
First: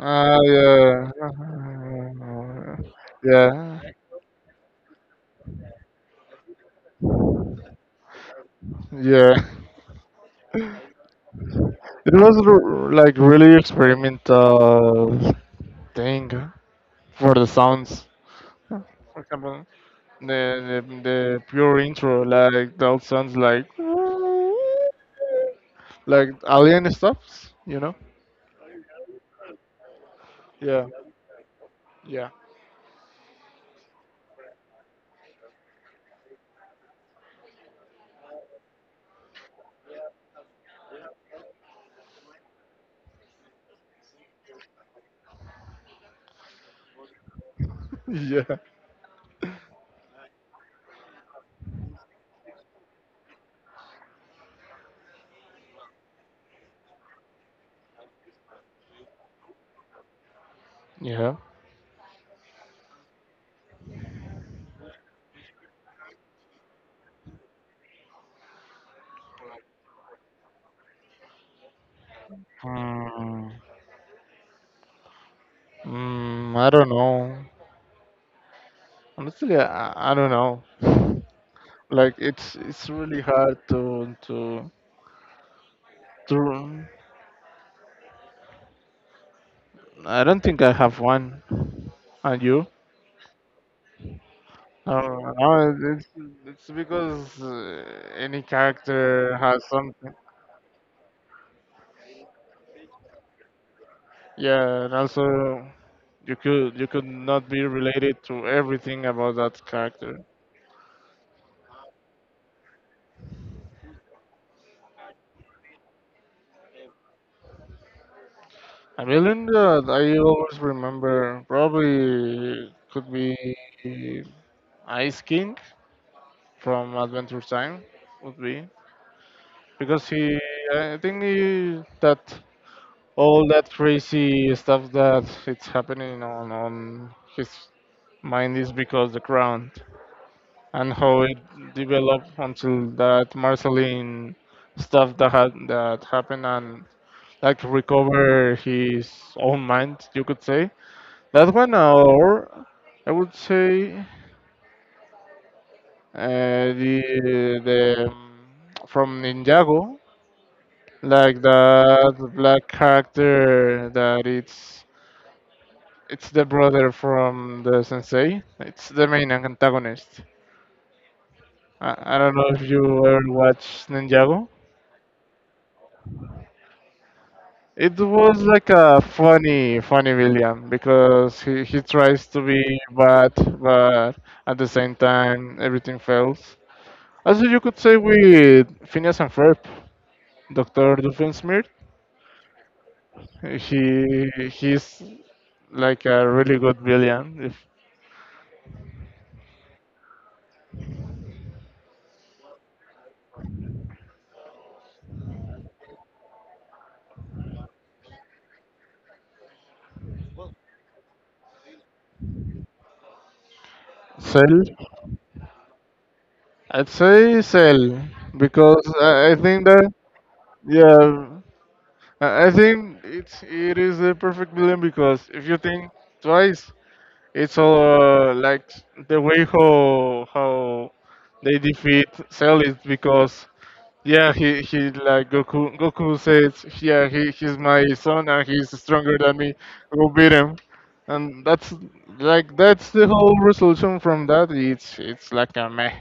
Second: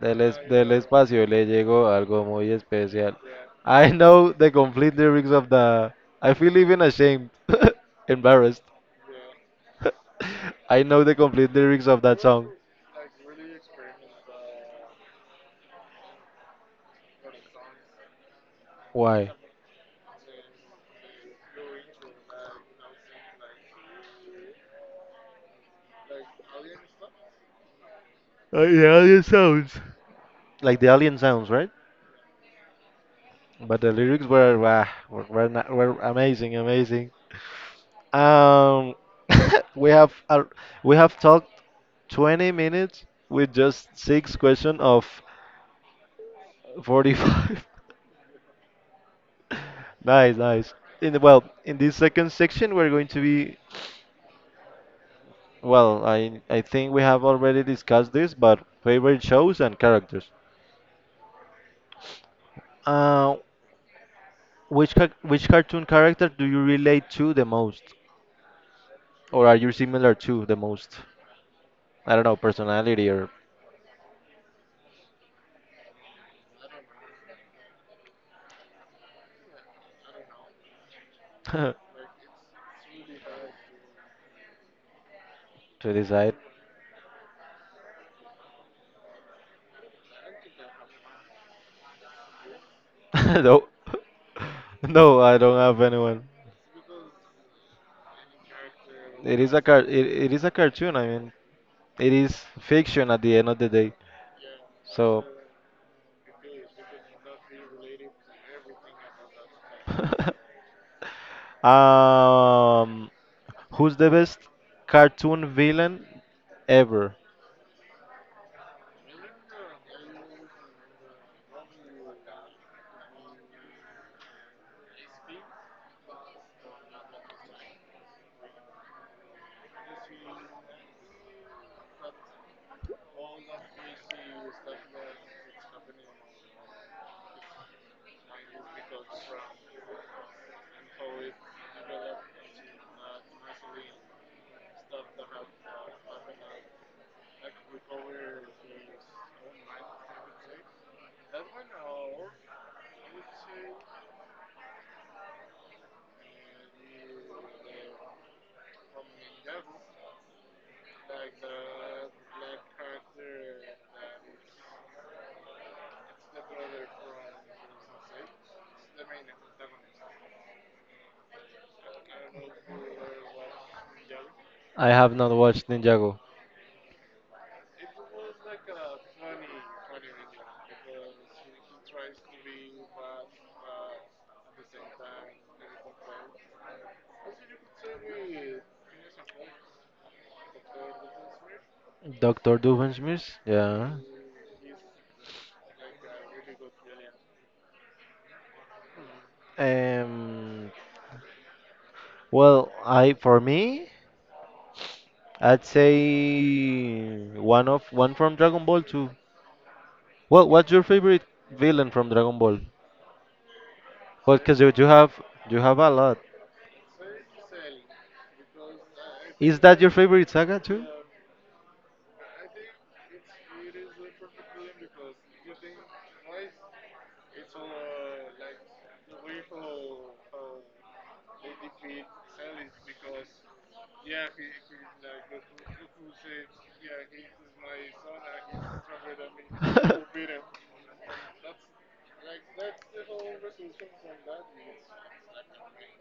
Speaker 1: Del, del espacio le
Speaker 2: yeah,
Speaker 1: llegó algo muy especial.
Speaker 2: yeah,
Speaker 1: I know the complete lyrics of the. I feel even ashamed, (laughs) embarrassed.
Speaker 2: yeah.
Speaker 1: (laughs) I know the complete lyrics of that song.
Speaker 2: Like really experimental thing for the sounds. For
Speaker 1: Why?
Speaker 2: example, the the pure intro like that sounds like alien stuffs, you know.
Speaker 1: Like the alien sounds. Like
Speaker 2: Yeah.
Speaker 1: the alien sounds, right?
Speaker 2: Yeah.
Speaker 1: But the lyrics were wah, were amazing, amazing. Um, (laughs) we have talked 20 minutes with just six question of 45.
Speaker 2: (laughs) Yeah.
Speaker 1: (laughs) Nice, nice. In the, well, in this second section, we're going to be well, I think we have already discussed this, but favorite shows and characters.
Speaker 2: Yeah.
Speaker 1: Uh, which cartoon character do you relate to the most, or are you similar to the most? I don't know, personality or
Speaker 2: Mm, I don't know. Honestly, I don't know. (laughs)
Speaker 1: (laughs) to
Speaker 2: Like it's really hard
Speaker 1: decide.
Speaker 2: to. I don't think I have one. And you?
Speaker 1: (laughs) No, (laughs)
Speaker 2: I
Speaker 1: no,
Speaker 2: don't
Speaker 1: I don't have
Speaker 2: know.
Speaker 1: anyone.
Speaker 2: It's because any character
Speaker 1: It is
Speaker 2: has
Speaker 1: a car it,
Speaker 2: something.
Speaker 1: it is a cartoon. I mean, it is fiction at the end of the day.
Speaker 2: Yeah, and
Speaker 1: So.
Speaker 2: also you could not be related to everything about that character.
Speaker 1: (laughs) um, Who's the best cartoon villain ever?
Speaker 2: Melinda, I always remember probably could be Ice King from Adventure Time would be, because he I think he, that all that crazy stuff that it's happening on his mind is because the crown, and how it developed until that Marceline stuff that had that happened, and like recover his own mind, you could say. That one, or I would say the from Ninjago, like that black character that it's the brother from the sensei. It's the main antagonist. I don't know if you ever watched Ninjago.
Speaker 1: I have not watched Ninjago.
Speaker 2: It was like a funny villain because he tries to be bad, but at the same time everything fails. Also, you could say with Phineas and Ferb, Doctor Doofenshmirtz.
Speaker 1: Dr. Doofenshmirtz? Yeah.
Speaker 2: He's like a really good villain. If
Speaker 1: Um, well, I for me, I'd say one from Dragon Ball too. Well, what's your favorite villain from Dragon Ball? Well, because
Speaker 2: Cell,
Speaker 1: you have you have a lot.
Speaker 2: I'd say Cell because I
Speaker 1: Is
Speaker 2: think
Speaker 1: that
Speaker 2: that,
Speaker 1: your favorite saga too?
Speaker 2: yeah, I think it's it is the perfect villain because if you think twice, it's all like the way how they defeat Cell is because, yeah, he like Goku. Goku says, "Yeah, he's my son and he's stronger than me. Go beat him." And that's the whole resolution from that. It's like
Speaker 1: Is.
Speaker 2: a meh.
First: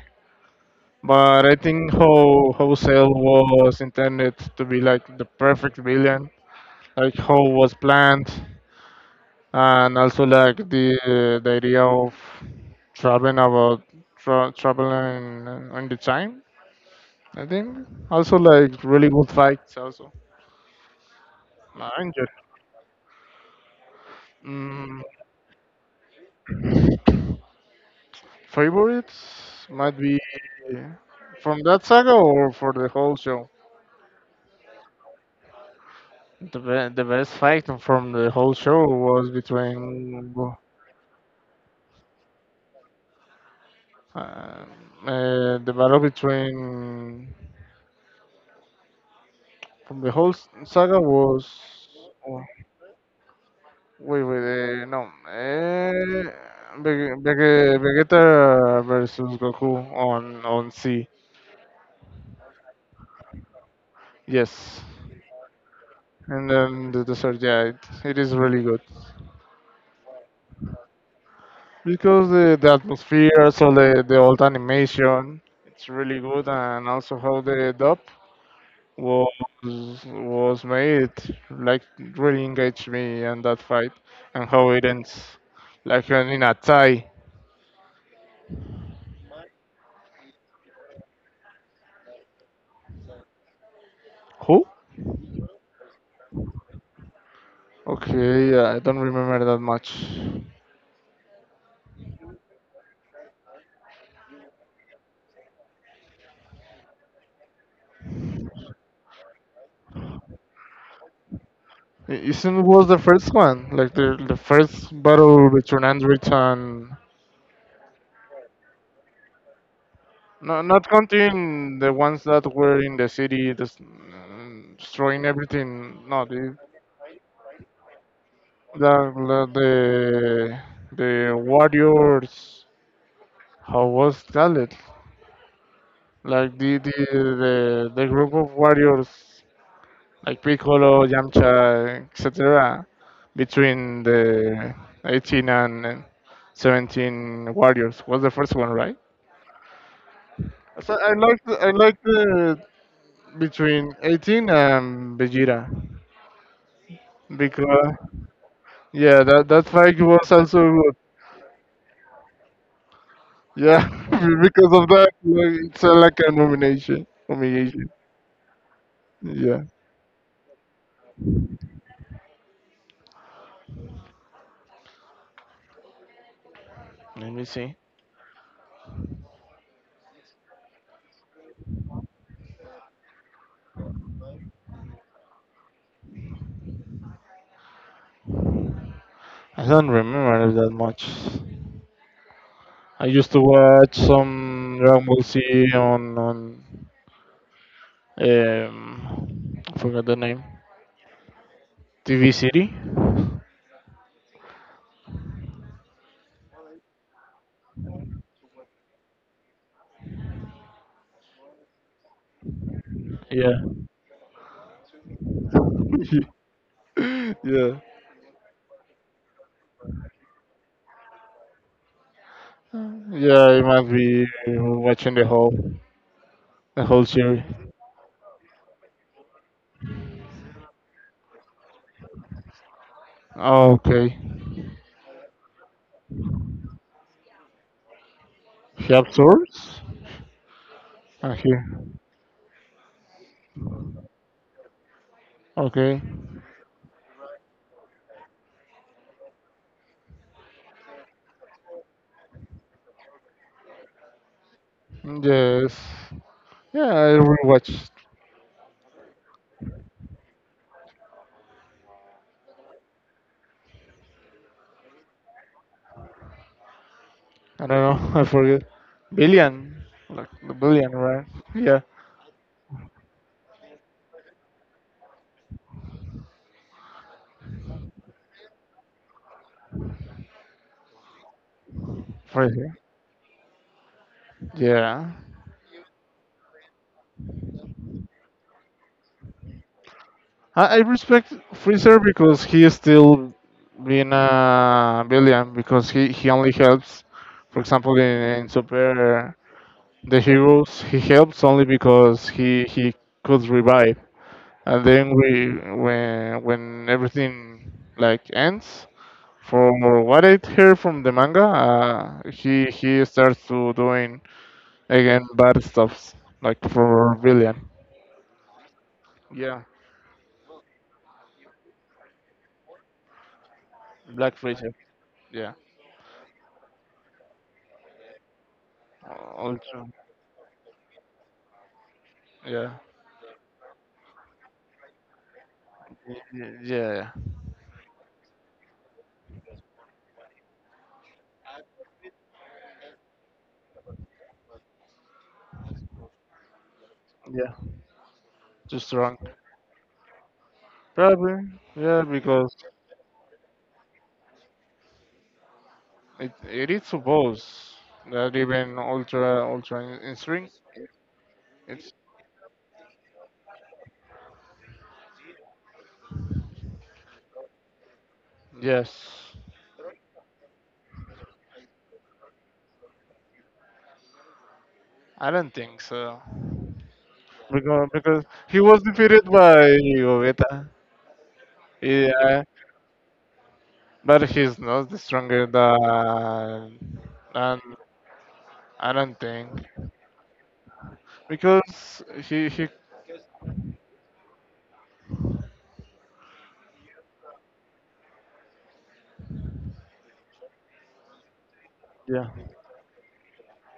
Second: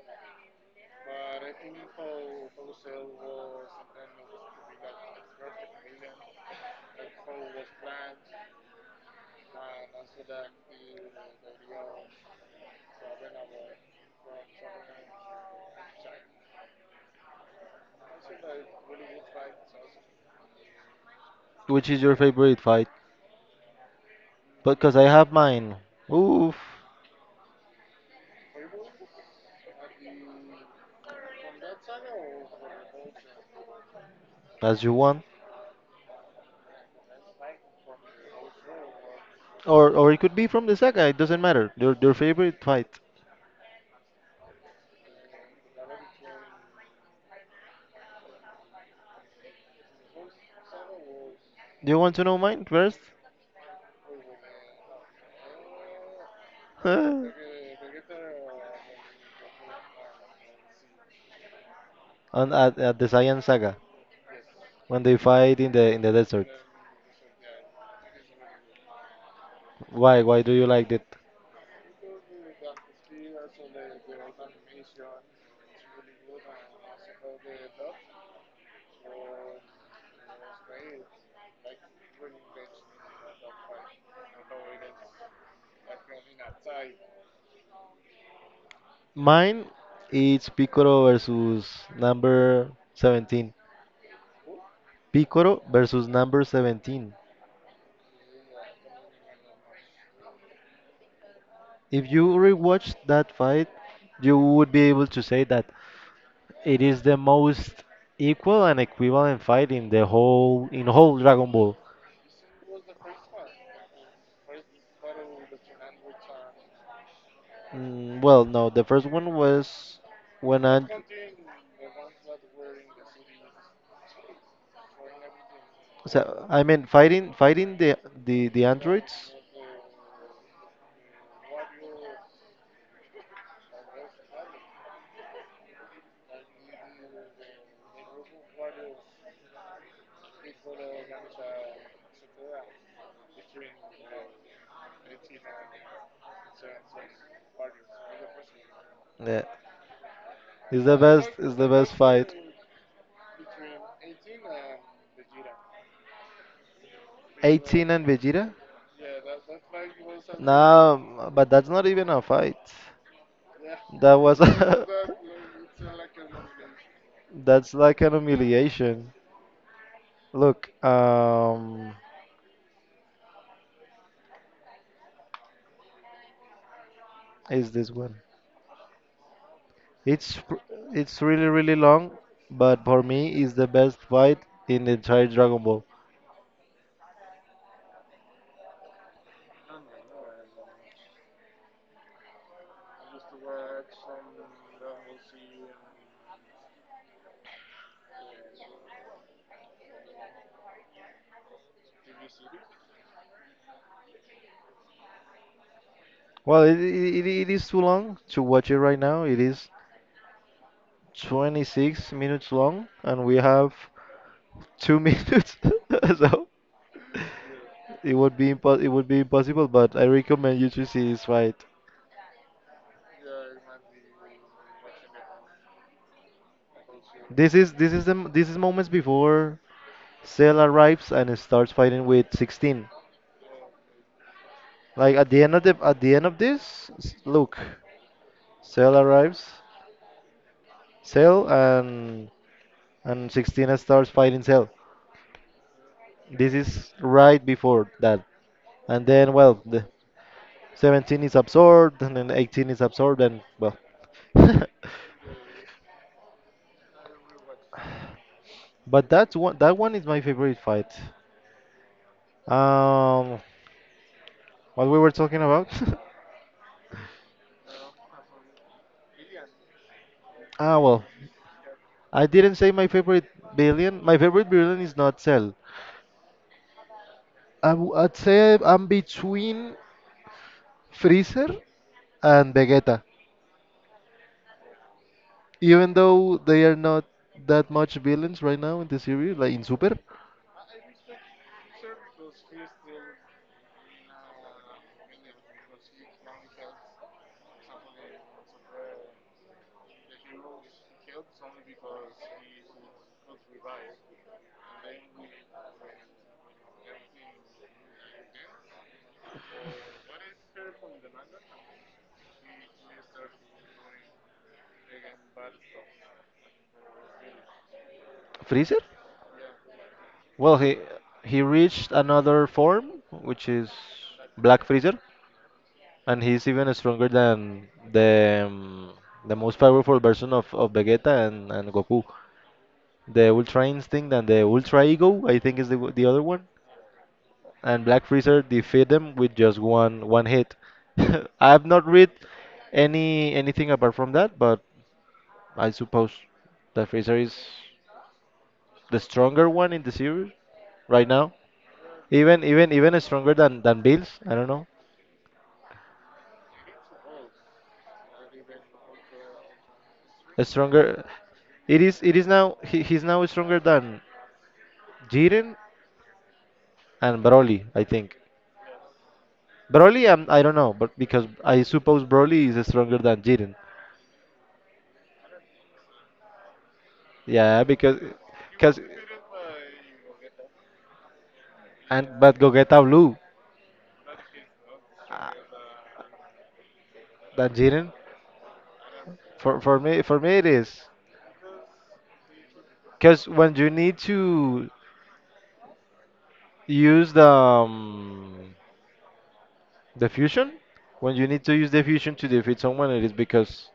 Speaker 2: But I think how Cell was intended to be like the perfect villain, like how was planned, and also like the idea of traveling about traveling on the time. I think also like really good fights also.
Speaker 1: Which is your
Speaker 2: Manga.
Speaker 1: favorite fight? But cause
Speaker 2: Mm,
Speaker 1: I have mine. Oof,
Speaker 2: favorites might be from that saga or for the whole show.
Speaker 1: that's your one.
Speaker 2: The best fight from the whole show was
Speaker 1: Or it
Speaker 2: between
Speaker 1: could be from the saga. It doesn't matter. Your favorite fight.
Speaker 2: um, the battle between from the whole saga was,
Speaker 1: Do you want to know
Speaker 2: oh,
Speaker 1: mine first?
Speaker 2: wait, no, uh,
Speaker 1: (laughs)
Speaker 2: Vege-
Speaker 1: and
Speaker 2: Vege- Vegeta versus Goku on C,
Speaker 1: At the Saiyan saga
Speaker 2: yes,
Speaker 1: when they fight in the desert.
Speaker 2: and then the dessert, yeah, it is really good
Speaker 1: Why? Why do you like it?
Speaker 2: because the atmosphere, also the old animation, it's really good, and also how the dub was was made, it, like really engaged me in that fight, and how it ends, like in a tie.
Speaker 1: Mine is Piccolo versus number 17.
Speaker 2: Who?
Speaker 1: Piccolo versus number 17.
Speaker 2: Okay, yeah, I don't remember that much.
Speaker 1: If you rewatch that fight, you would be able to say that it is the most equal and equivalent fight in the whole Dragon Ball.
Speaker 2: Isn't it was the first one, like the first battle between androids and,
Speaker 1: Well, no, the first one was
Speaker 2: no,
Speaker 1: when I.
Speaker 2: not counting the ones that were in the city, just destroying everything. No, the,
Speaker 1: I mean fighting the
Speaker 2: La,
Speaker 1: androids.
Speaker 2: la de the Warriors, how was called? Like the group of Warriors, like Piccolo, Yamcha, etc. Between the 18 and 17 Warriors was the first one, right?
Speaker 1: Yeah. It's
Speaker 2: So
Speaker 1: the
Speaker 2: I
Speaker 1: best.
Speaker 2: like
Speaker 1: It's the best fight.
Speaker 2: the between 18 and Vegeta
Speaker 1: 18
Speaker 2: because,
Speaker 1: and Vegeta.
Speaker 2: yeah, that fight was also,
Speaker 1: No, but that's not even a fight.
Speaker 2: yeah,
Speaker 1: That
Speaker 2: (laughs)
Speaker 1: was
Speaker 2: because of that,
Speaker 1: (laughs)
Speaker 2: like, it's like a nomination,
Speaker 1: that's
Speaker 2: humiliation.
Speaker 1: like an humiliation.
Speaker 2: Yeah.
Speaker 1: Look,
Speaker 2: Let me see.
Speaker 1: is this one? It's pr- it's really really long, but for me, it's the best fight in the entire Dragon Ball.
Speaker 2: I don't remember it that much. I used to watch some Dragon Ball Z on I forgot the name. TV City.
Speaker 1: Well, it is too long to watch it right now. It is 26 minutes long, and we
Speaker 2: Yeah.
Speaker 1: have two (laughs) minutes. (laughs)
Speaker 2: (laughs)
Speaker 1: so
Speaker 2: Yeah.
Speaker 1: it would be it would be impossible, but I recommend you to see his fight.
Speaker 2: Yeah. I might be watching the whole series.
Speaker 1: This is this is moments before Cell arrives and starts fighting with 16.
Speaker 2: Oh, okay.
Speaker 1: Like at the end of the at the end of look,
Speaker 2: He
Speaker 1: Cell arrives,
Speaker 2: absorbs. Ah,
Speaker 1: Cell
Speaker 2: here.
Speaker 1: and 16 starts fighting Cell.
Speaker 2: Okay.
Speaker 1: This is right before that, and then well, the 17 is absorbed, and then 18 is absorbed, and well, (laughs)
Speaker 2: Yes. Yeah, I rewatch.
Speaker 1: But that's one. That one is my favorite fight. Um, what we were talking about?
Speaker 2: I don't know. (laughs) I forget. Billion, like the
Speaker 1: (laughs) ah,
Speaker 2: billion,
Speaker 1: well,
Speaker 2: right? Yeah,
Speaker 1: I didn't say my favorite villain. My favorite villain is not Cell. I'd say I'm between Freezer and
Speaker 2: Freezer.
Speaker 1: Vegeta,
Speaker 2: Yeah,
Speaker 1: even though they are not that much villains right now in the series, like in Super.
Speaker 2: I respect Freezer because he is still being a billion because he only helps. For example, in Super, the heroes he helps only because he could revive, and then we when everything like ends. From what I hear from the manga, he starts to doing, again, bad stuffs like for villain.
Speaker 1: Freezer?
Speaker 2: Yeah,
Speaker 1: Well, he reached another form, which is
Speaker 2: Black
Speaker 1: Black
Speaker 2: Fraser.
Speaker 1: Freezer.
Speaker 2: Yeah,
Speaker 1: And he's even stronger than the most
Speaker 2: Ultra.
Speaker 1: powerful version of Vegeta and Goku.
Speaker 2: Yeah,
Speaker 1: The Ultra Instinct and the Ultra Ego, I think is the other one.
Speaker 2: yeah,
Speaker 1: And Black Freezer defeat them with just one hit. (laughs) I've not read anything apart from that, but I suppose that Freezer is
Speaker 2: yeah. Too
Speaker 1: the
Speaker 2: strong.
Speaker 1: stronger one in the series right now.
Speaker 2: Probably. Yeah.
Speaker 1: Even
Speaker 2: Because
Speaker 1: even even stronger than Bills. I don't know.
Speaker 2: it is supposed that even ultra in string.
Speaker 1: Stronger.
Speaker 2: It's.
Speaker 1: It is now he's now stronger than Jiren and Broly, I think.
Speaker 2: Yes.
Speaker 1: Broly, I don't know, but because I suppose Broly is stronger than Jiren.
Speaker 2: I don't think so.
Speaker 1: Yeah,
Speaker 2: because because he
Speaker 1: because,
Speaker 2: was defeated by Gogeta.
Speaker 1: and but
Speaker 2: Yeah,
Speaker 1: Gogeta Blue
Speaker 2: but he's not the
Speaker 1: uh,
Speaker 2: stronger than
Speaker 1: than
Speaker 2: than
Speaker 1: Jiren.
Speaker 2: I don't think
Speaker 1: For me it is
Speaker 2: because he,
Speaker 1: because when you need to use the fusion, when you need to use the fusion
Speaker 2: yeah,
Speaker 1: to defeat someone, it is because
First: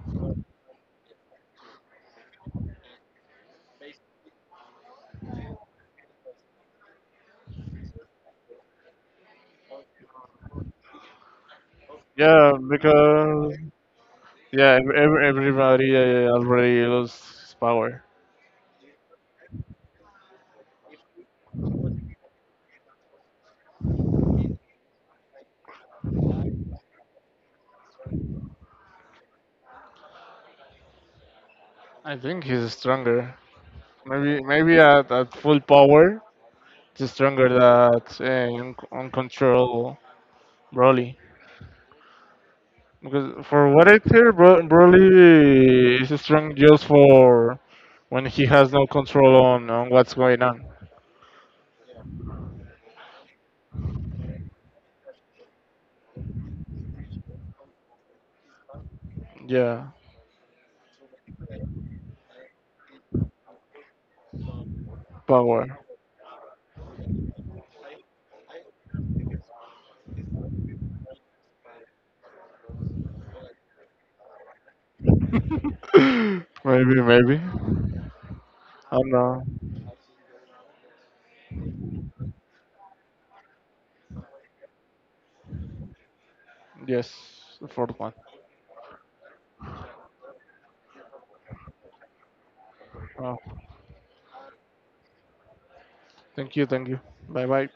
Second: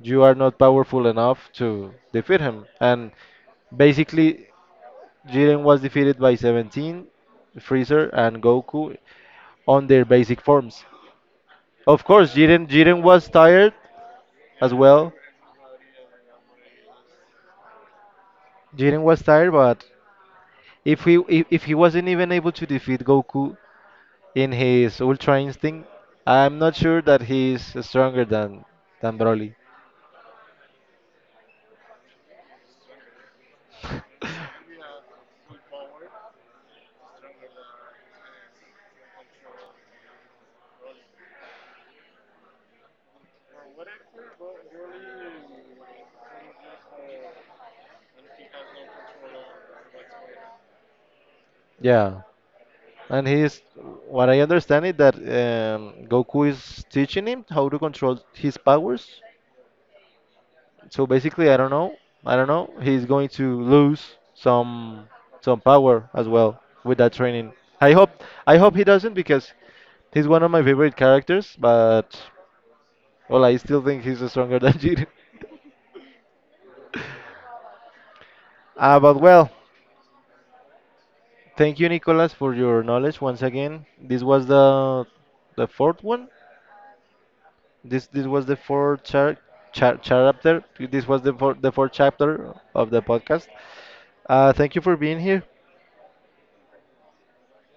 Speaker 1: you are not powerful enough to defeat him. And basically, Jiren was defeated by 17, Freezer, and Goku on their basic forms. Of course,
Speaker 2: yeah,
Speaker 1: Jiren was
Speaker 2: because,
Speaker 1: tired as
Speaker 2: yeah, ev-
Speaker 1: well.
Speaker 2: ev- everybody already lost his power.
Speaker 1: Jiren was tired, but if he if he wasn't even able to defeat Goku in his Ultra Instinct, I'm not sure that he's stronger than Broly.
Speaker 2: I think he's stronger. Maybe at full power, he's stronger than uncontrollable Broly. Because for what I hear, Broly is strong just for when he has no control on what's going on.
Speaker 1: Yeah, and he's what I understand it that Goku is teaching him how to control his powers.
Speaker 2: Yeah,
Speaker 1: So basically, I don't know. I don't know. He's going to lose some
Speaker 2: power.
Speaker 1: power as well with that training. I hope I hope he doesn't because he's one of my favorite characters. But well, I still think he's stronger (laughs) than Jiren.
Speaker 2: (laughs) maybe maybe. I
Speaker 1: Uh,
Speaker 2: don't
Speaker 1: but
Speaker 2: know.
Speaker 1: well, thank you, Nicolas, for your knowledge once again. This was the fourth one.
Speaker 2: Yes, the fourth one.
Speaker 1: This was the fourth char char chapter. This was the fourth chapter of the
Speaker 2: Oh.
Speaker 1: podcast. Thank you for being here.
Speaker 2: Thank you. Thank you. Bye bye.